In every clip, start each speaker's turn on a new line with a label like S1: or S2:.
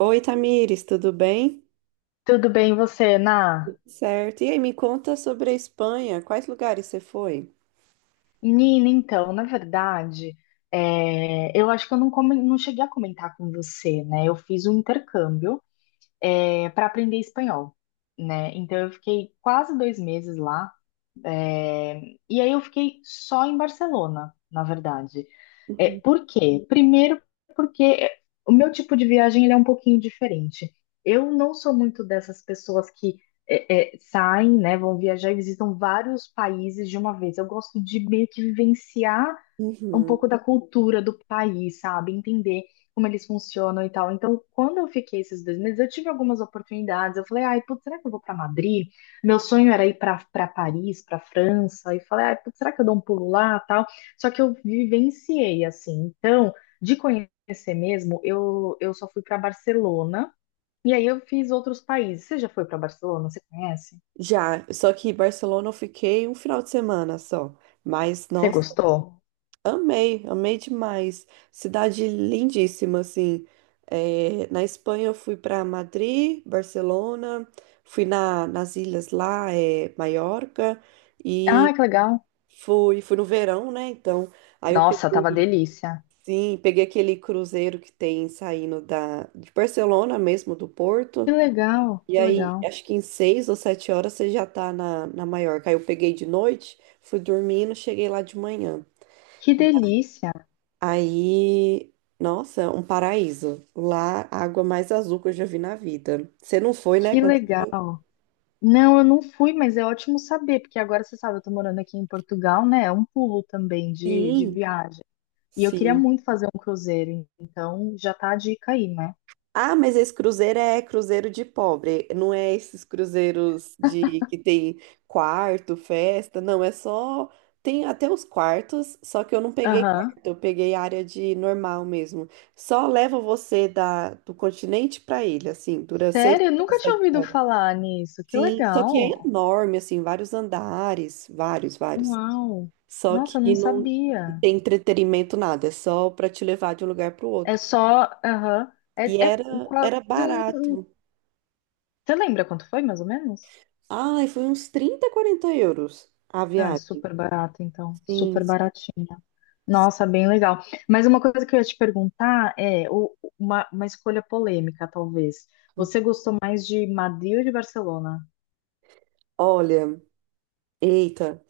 S1: Oi, Tamires, tudo bem?
S2: Tudo bem, você, Na?
S1: Certo. E aí, me conta sobre a Espanha. Quais lugares você foi?
S2: Nina, então, na verdade, eu acho que eu não, não cheguei a comentar com você, né? Eu fiz um intercâmbio, para aprender espanhol, né? Então, eu fiquei quase 2 meses lá. É, e aí eu fiquei só em Barcelona, na verdade.
S1: Uhum.
S2: Por quê? Primeiro, porque o meu tipo de viagem ele é um pouquinho diferente. Eu não sou muito dessas pessoas que saem, né, vão viajar e visitam vários países de uma vez. Eu gosto de meio que vivenciar um
S1: Uhum.
S2: pouco da cultura do país, sabe? Entender como eles funcionam e tal. Então, quando eu fiquei esses 2 meses, eu tive algumas oportunidades. Eu falei, ai, putz, será que eu vou para Madrid? Meu sonho era ir para Paris, para França. E falei, ai, putz, será que eu dou um pulo lá, tal? Só que eu vivenciei assim. Então, de conhecer mesmo, eu só fui para Barcelona. E aí eu fiz outros países. Você já foi para Barcelona? Você conhece?
S1: Já, só que em Barcelona eu fiquei um final de semana só. Mas,
S2: Você
S1: nossa,
S2: gostou?
S1: amei, amei demais. Cidade lindíssima, assim. Na Espanha eu fui para Madrid, Barcelona, fui nas ilhas lá, Maiorca,
S2: Ah,
S1: e
S2: que legal.
S1: fui no verão, né? Então, aí eu
S2: Nossa, tava delícia.
S1: sim, peguei aquele cruzeiro que tem saindo de Barcelona mesmo, do
S2: Que
S1: Porto.
S2: legal,
S1: E
S2: que
S1: aí,
S2: legal.
S1: acho que em 6 ou 7 horas você já tá na Maiorca. Aí eu peguei de noite, fui dormindo, cheguei lá de manhã.
S2: Que delícia,
S1: Aí, nossa, um paraíso. Lá, a água mais azul que eu já vi na vida. Você não foi, né?
S2: que legal. Não, eu não fui, mas é ótimo saber, porque agora você sabe, eu tô morando aqui em Portugal, né? É um pulo também de
S1: Sim,
S2: viagem. E eu queria
S1: sim.
S2: muito fazer um cruzeiro, então já tá a dica aí, né?
S1: Ah, mas esse cruzeiro é cruzeiro de pobre, não é esses cruzeiros de que tem quarto, festa, não, é só tem até os quartos, só que eu não peguei
S2: Aham.
S1: quarto, eu peguei área de normal mesmo. Só leva você da do continente para ilha, assim, dura seis
S2: Sério? Eu
S1: horas,
S2: nunca tinha
S1: sete
S2: ouvido
S1: horas.
S2: falar nisso. Que
S1: Sim, só que é
S2: legal.
S1: enorme, assim, vários andares, vários, vários.
S2: Uau.
S1: Só
S2: Nossa, eu
S1: que
S2: não
S1: não
S2: sabia.
S1: tem entretenimento nada, é só para te levar de um lugar para o
S2: É
S1: outro.
S2: só. Aham.
S1: E
S2: É, é
S1: era
S2: quase
S1: era
S2: um.
S1: barato.
S2: Você lembra quanto foi, mais ou menos?
S1: Ai, foi uns 30, 40 euros a
S2: Ah, é
S1: viagem.
S2: super barata, então.
S1: Sim,
S2: Super
S1: sim.
S2: baratinha. Nossa, bem legal. Mas uma coisa que eu ia te perguntar é uma escolha polêmica, talvez. Você gostou mais de Madrid ou de Barcelona?
S1: Olha, eita.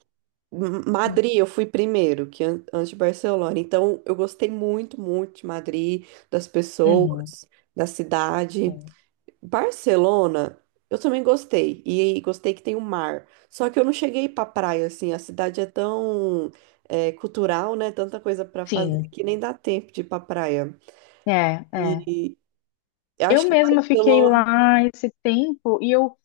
S1: Madrid, eu fui primeiro, que antes de Barcelona. Então, eu gostei muito, muito de Madrid, das
S2: Uhum,
S1: pessoas, da cidade.
S2: sim.
S1: Barcelona, eu também gostei. E gostei que tem o mar. Só que eu não cheguei pra praia, assim. A cidade é tão cultural, né? Tanta coisa pra fazer
S2: Sim,
S1: que nem dá tempo de ir pra praia.
S2: é, é.
S1: E eu
S2: Eu
S1: acho que
S2: mesma fiquei
S1: Barcelona,
S2: lá esse tempo e eu,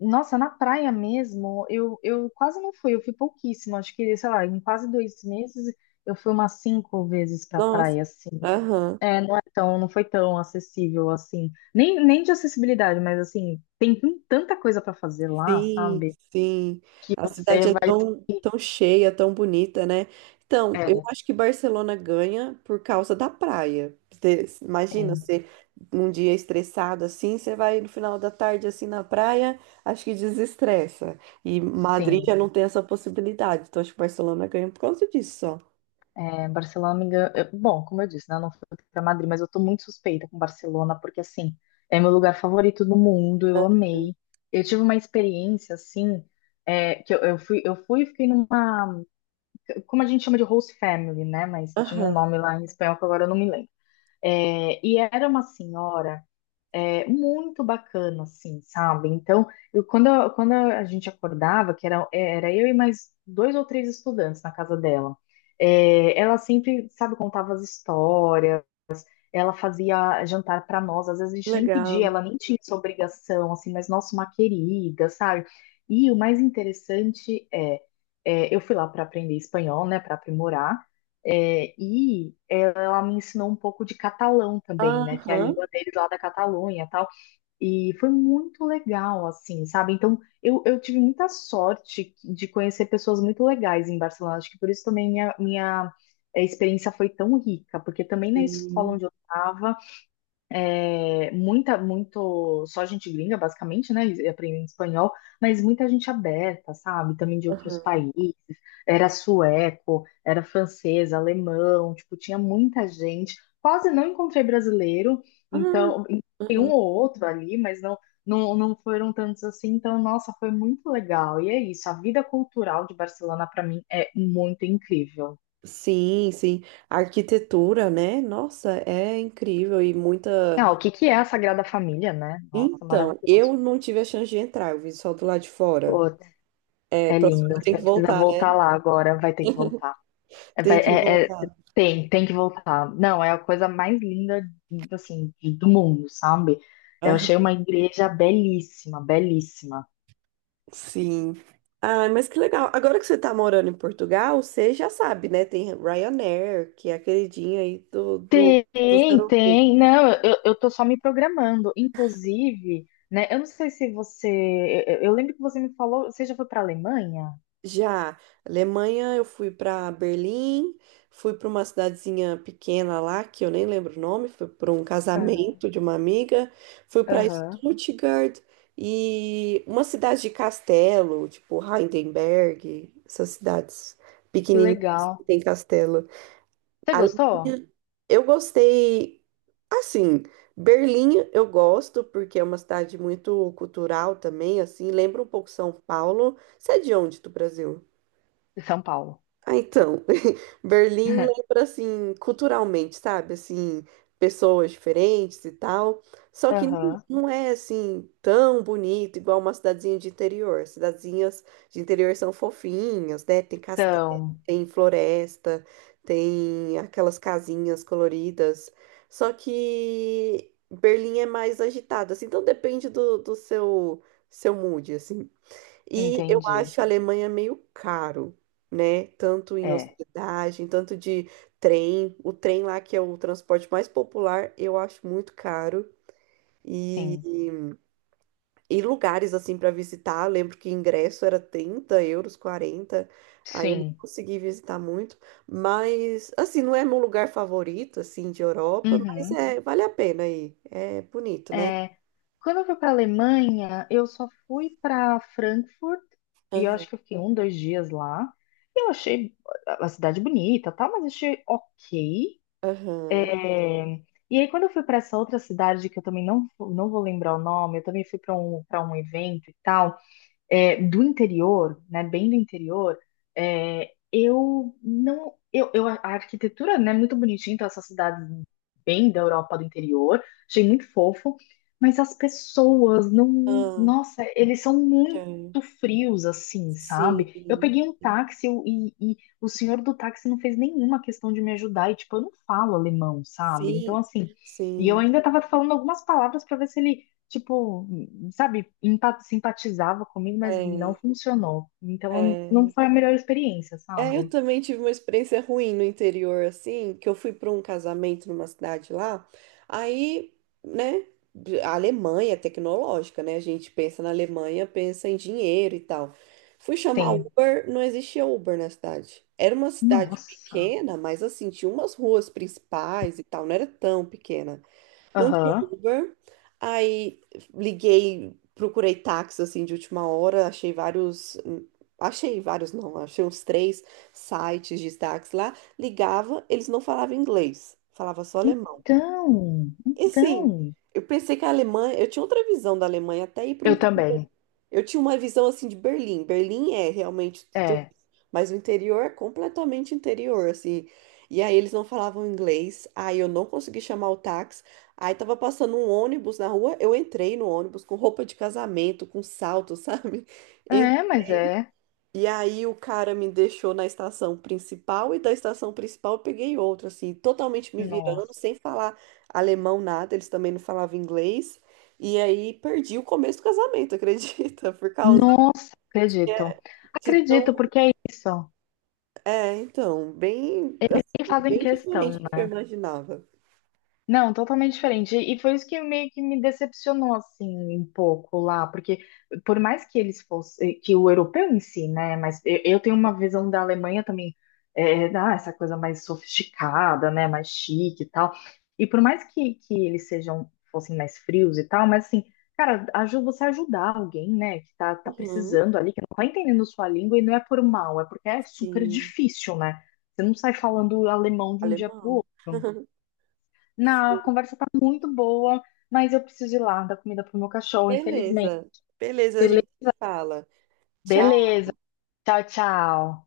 S2: nossa, na praia mesmo, eu quase não fui, eu fui pouquíssimo, acho que, sei lá, em quase 2 meses eu fui umas cinco vezes pra
S1: nossa.
S2: praia, assim.
S1: Aham.
S2: Não é tão, não foi tão acessível assim. Nem de acessibilidade, mas assim, tem tanta coisa para fazer lá,
S1: Sim,
S2: sabe?
S1: sim.
S2: Que
S1: A
S2: você
S1: cidade é
S2: vai.
S1: tão, tão cheia, tão bonita, né? Então, eu
S2: É,
S1: acho que Barcelona ganha por causa da praia. Imagina
S2: sim,
S1: você um dia estressado assim, você vai no final da tarde assim na praia, acho que desestressa. E Madrid
S2: sim.
S1: já não tem essa possibilidade. Então, acho que Barcelona ganha por causa disso, só.
S2: É, Barcelona, me engano, bom, como eu disse, né? Eu não fui para Madrid, mas eu tô muito suspeita com Barcelona, porque assim, é meu lugar favorito do mundo, eu amei. Eu tive uma experiência assim, que eu fui e fiquei numa. Como a gente chama de host family, né? Mas tinha um
S1: Aham,
S2: nome lá em espanhol que agora eu não me lembro. É, e era uma senhora. É, muito bacana, assim, sabe? Então, quando a gente acordava, que era eu e mais dois ou três estudantes na casa dela, ela sempre, sabe, contava as histórias, ela fazia jantar para nós, às vezes a
S1: que
S2: gente nem pedia,
S1: legal.
S2: ela nem tinha essa obrigação, assim, mas nossa, uma querida, sabe? E o mais interessante é, eu fui lá para aprender espanhol, né, para aprimorar, e ela me ensinou um pouco de catalão também, né, que é a
S1: Aham,
S2: língua deles lá da Catalunha, tal. E foi muito legal, assim, sabe? Então, eu tive muita sorte de conhecer pessoas muito legais em Barcelona. Acho que por isso também minha experiência foi tão rica, porque também na escola
S1: sim.
S2: onde eu estava muita, muito, só gente gringa, basicamente, né? e aprendendo espanhol, mas muita gente aberta, sabe? Também de outros
S1: Aham.
S2: países. Era sueco, era francês, alemão, tipo, tinha muita gente. Quase não encontrei brasileiro,
S1: Ah,
S2: então, tem um
S1: aham.
S2: ou outro ali, mas não foram tantos assim. Então, nossa, foi muito legal. E é isso, a vida cultural de Barcelona, para mim, é muito incrível.
S1: Sim, sim. A arquitetura, né? Nossa, é incrível e muita.
S2: Ah, o que que é a Sagrada Família, né? Nossa,
S1: Então, eu
S2: maravilhoso.
S1: não tive a chance de entrar, eu vi só do lado de fora.
S2: Pô,
S1: É,
S2: é
S1: próximo
S2: lindo.
S1: eu tenho
S2: Você
S1: que
S2: precisa
S1: voltar, né?
S2: voltar lá agora. Vai ter que voltar. É,
S1: Tem que voltar.
S2: tem que voltar. Não, é a coisa mais linda, assim, do mundo, sabe? Eu achei
S1: Aham.
S2: uma igreja belíssima, belíssima.
S1: Sim. Ah, mas que legal. Agora que você tá morando em Portugal, você já sabe, né? Tem Ryanair, que é a queridinha aí dos
S2: Tem,
S1: europeus.
S2: tem. Não, eu tô só me programando. Inclusive, né? Eu não sei se você. Eu lembro que você me falou. Você já foi pra Alemanha?
S1: Já, Alemanha, eu fui para Berlim, fui para uma cidadezinha pequena lá, que eu nem lembro o nome, foi para um
S2: Aham,
S1: casamento de uma amiga, fui para
S2: aham.
S1: Stuttgart e uma cidade de castelo, tipo Heidelberg, essas cidades
S2: Que
S1: pequenininhas que
S2: legal.
S1: tem castelo.
S2: Você gostou?
S1: Alemanha, eu gostei, assim, Berlim eu gosto porque é uma cidade muito cultural também, assim, lembra um pouco São Paulo. Você é de onde, do Brasil?
S2: De São Paulo.
S1: Ah, então, Berlim lembra assim, culturalmente, sabe? Assim, pessoas diferentes e tal. Só que não
S2: Aham.
S1: não é assim tão bonito igual uma cidadezinha de interior. Cidadezinhas de interior são fofinhas, né? Tem castelo,
S2: Então,
S1: tem floresta, tem aquelas casinhas coloridas. Só que Berlim é mais agitada, assim, então depende do seu mood, assim. E eu
S2: entendi.
S1: acho a Alemanha meio caro, né? Tanto em
S2: É.
S1: hospedagem, tanto de trem. O trem lá, que é o transporte mais popular, eu acho muito caro. E,
S2: Sim,
S1: e lugares assim para visitar, lembro que ingresso era 30 euros, 40. Aí eu nem
S2: sim.
S1: consegui visitar muito. Mas, assim, não é meu lugar favorito, assim, de Europa, mas
S2: Uhum.
S1: é, vale a pena aí. É bonito, né?
S2: É, Quando eu fui para a Alemanha, eu só fui para Frankfurt e eu
S1: Aham,
S2: acho que eu fiquei um, dois dias lá. Eu achei a cidade bonita, tá? Mas achei ok.
S1: aham.
S2: É, e aí quando eu fui para essa outra cidade que eu também não, não vou lembrar o nome, eu também fui para um evento e tal. Do interior, né, bem do interior, eu não, a arquitetura, né, é muito bonitinha, então essas cidades bem da Europa do interior, achei muito fofo, mas as pessoas não, não-
S1: Ah,
S2: nossa, eles são
S1: tá.
S2: muito frios assim, sabe? Eu
S1: Sim.
S2: peguei um táxi e o senhor do táxi não fez nenhuma questão de me ajudar, e tipo, eu não falo alemão, sabe? Então
S1: Sim,
S2: assim, e eu
S1: sim.
S2: ainda tava falando algumas palavras para ver se ele tipo, sabe, simpatizava comigo, mas não
S1: É,
S2: funcionou. Então não
S1: é.
S2: foi a melhor experiência,
S1: É, eu
S2: sabe?
S1: também tive uma experiência ruim no interior, assim, que eu fui para um casamento numa cidade lá. Aí, né, a Alemanha é tecnológica, né? A gente pensa na Alemanha, pensa em dinheiro e tal. Fui chamar
S2: Sim.
S1: Uber, não existia Uber na cidade. Era uma cidade
S2: Nossa.
S1: pequena, mas assim, tinha umas ruas principais e tal, não era tão pequena. Não tinha
S2: Aham.
S1: Uber. Aí liguei, procurei táxi assim de última hora, achei vários não, achei uns três sites de táxi lá, ligava, eles não falavam inglês, falava só alemão.
S2: Então,
S1: E assim,
S2: então.
S1: eu pensei que a Alemanha, eu tinha outra visão da Alemanha até ir pro
S2: Eu
S1: interior.
S2: também.
S1: Eu tinha uma visão assim de Berlim. Berlim é realmente,
S2: É.
S1: mas o interior é completamente interior, assim. E aí eles não falavam inglês, aí eu não consegui chamar o táxi. Aí tava passando um ônibus na rua, eu entrei no ônibus com roupa de casamento, com salto, sabe? E,
S2: É, mas é.
S1: e aí o cara me deixou na estação principal e da estação principal eu peguei outra, assim, totalmente me virando,
S2: Nossa.
S1: sem falar alemão nada, eles também não falavam inglês. E aí perdi o começo do casamento, acredita? Por causa
S2: Não acredito.
S1: de
S2: Acredito,
S1: tão.
S2: porque é isso.
S1: Então, bem,
S2: E
S1: assim,
S2: fazem
S1: bem diferente
S2: questão,
S1: do que eu
S2: né?
S1: imaginava.
S2: Não, totalmente diferente. E foi isso que meio que me decepcionou assim um pouco lá, porque por mais que eles fossem, que o europeu em si, né? Mas eu tenho uma visão da Alemanha também, essa coisa mais sofisticada, né? Mais chique e tal. E por mais que eles sejam fossem mais frios e tal, mas assim, cara, ajuda você ajudar alguém, né? Que tá, tá
S1: Uhum,
S2: precisando ali, que não tá entendendo sua língua e não é por mal, é porque é super
S1: sim,
S2: difícil, né? Você não sai falando alemão de um dia para o
S1: alemão.
S2: outro. Na, a conversa tá muito boa, mas eu preciso ir lá dar comida pro meu cachorro, infelizmente.
S1: Beleza, beleza, a
S2: Bele-
S1: gente se fala. Tchau.
S2: Beleza. Tchau, tchau.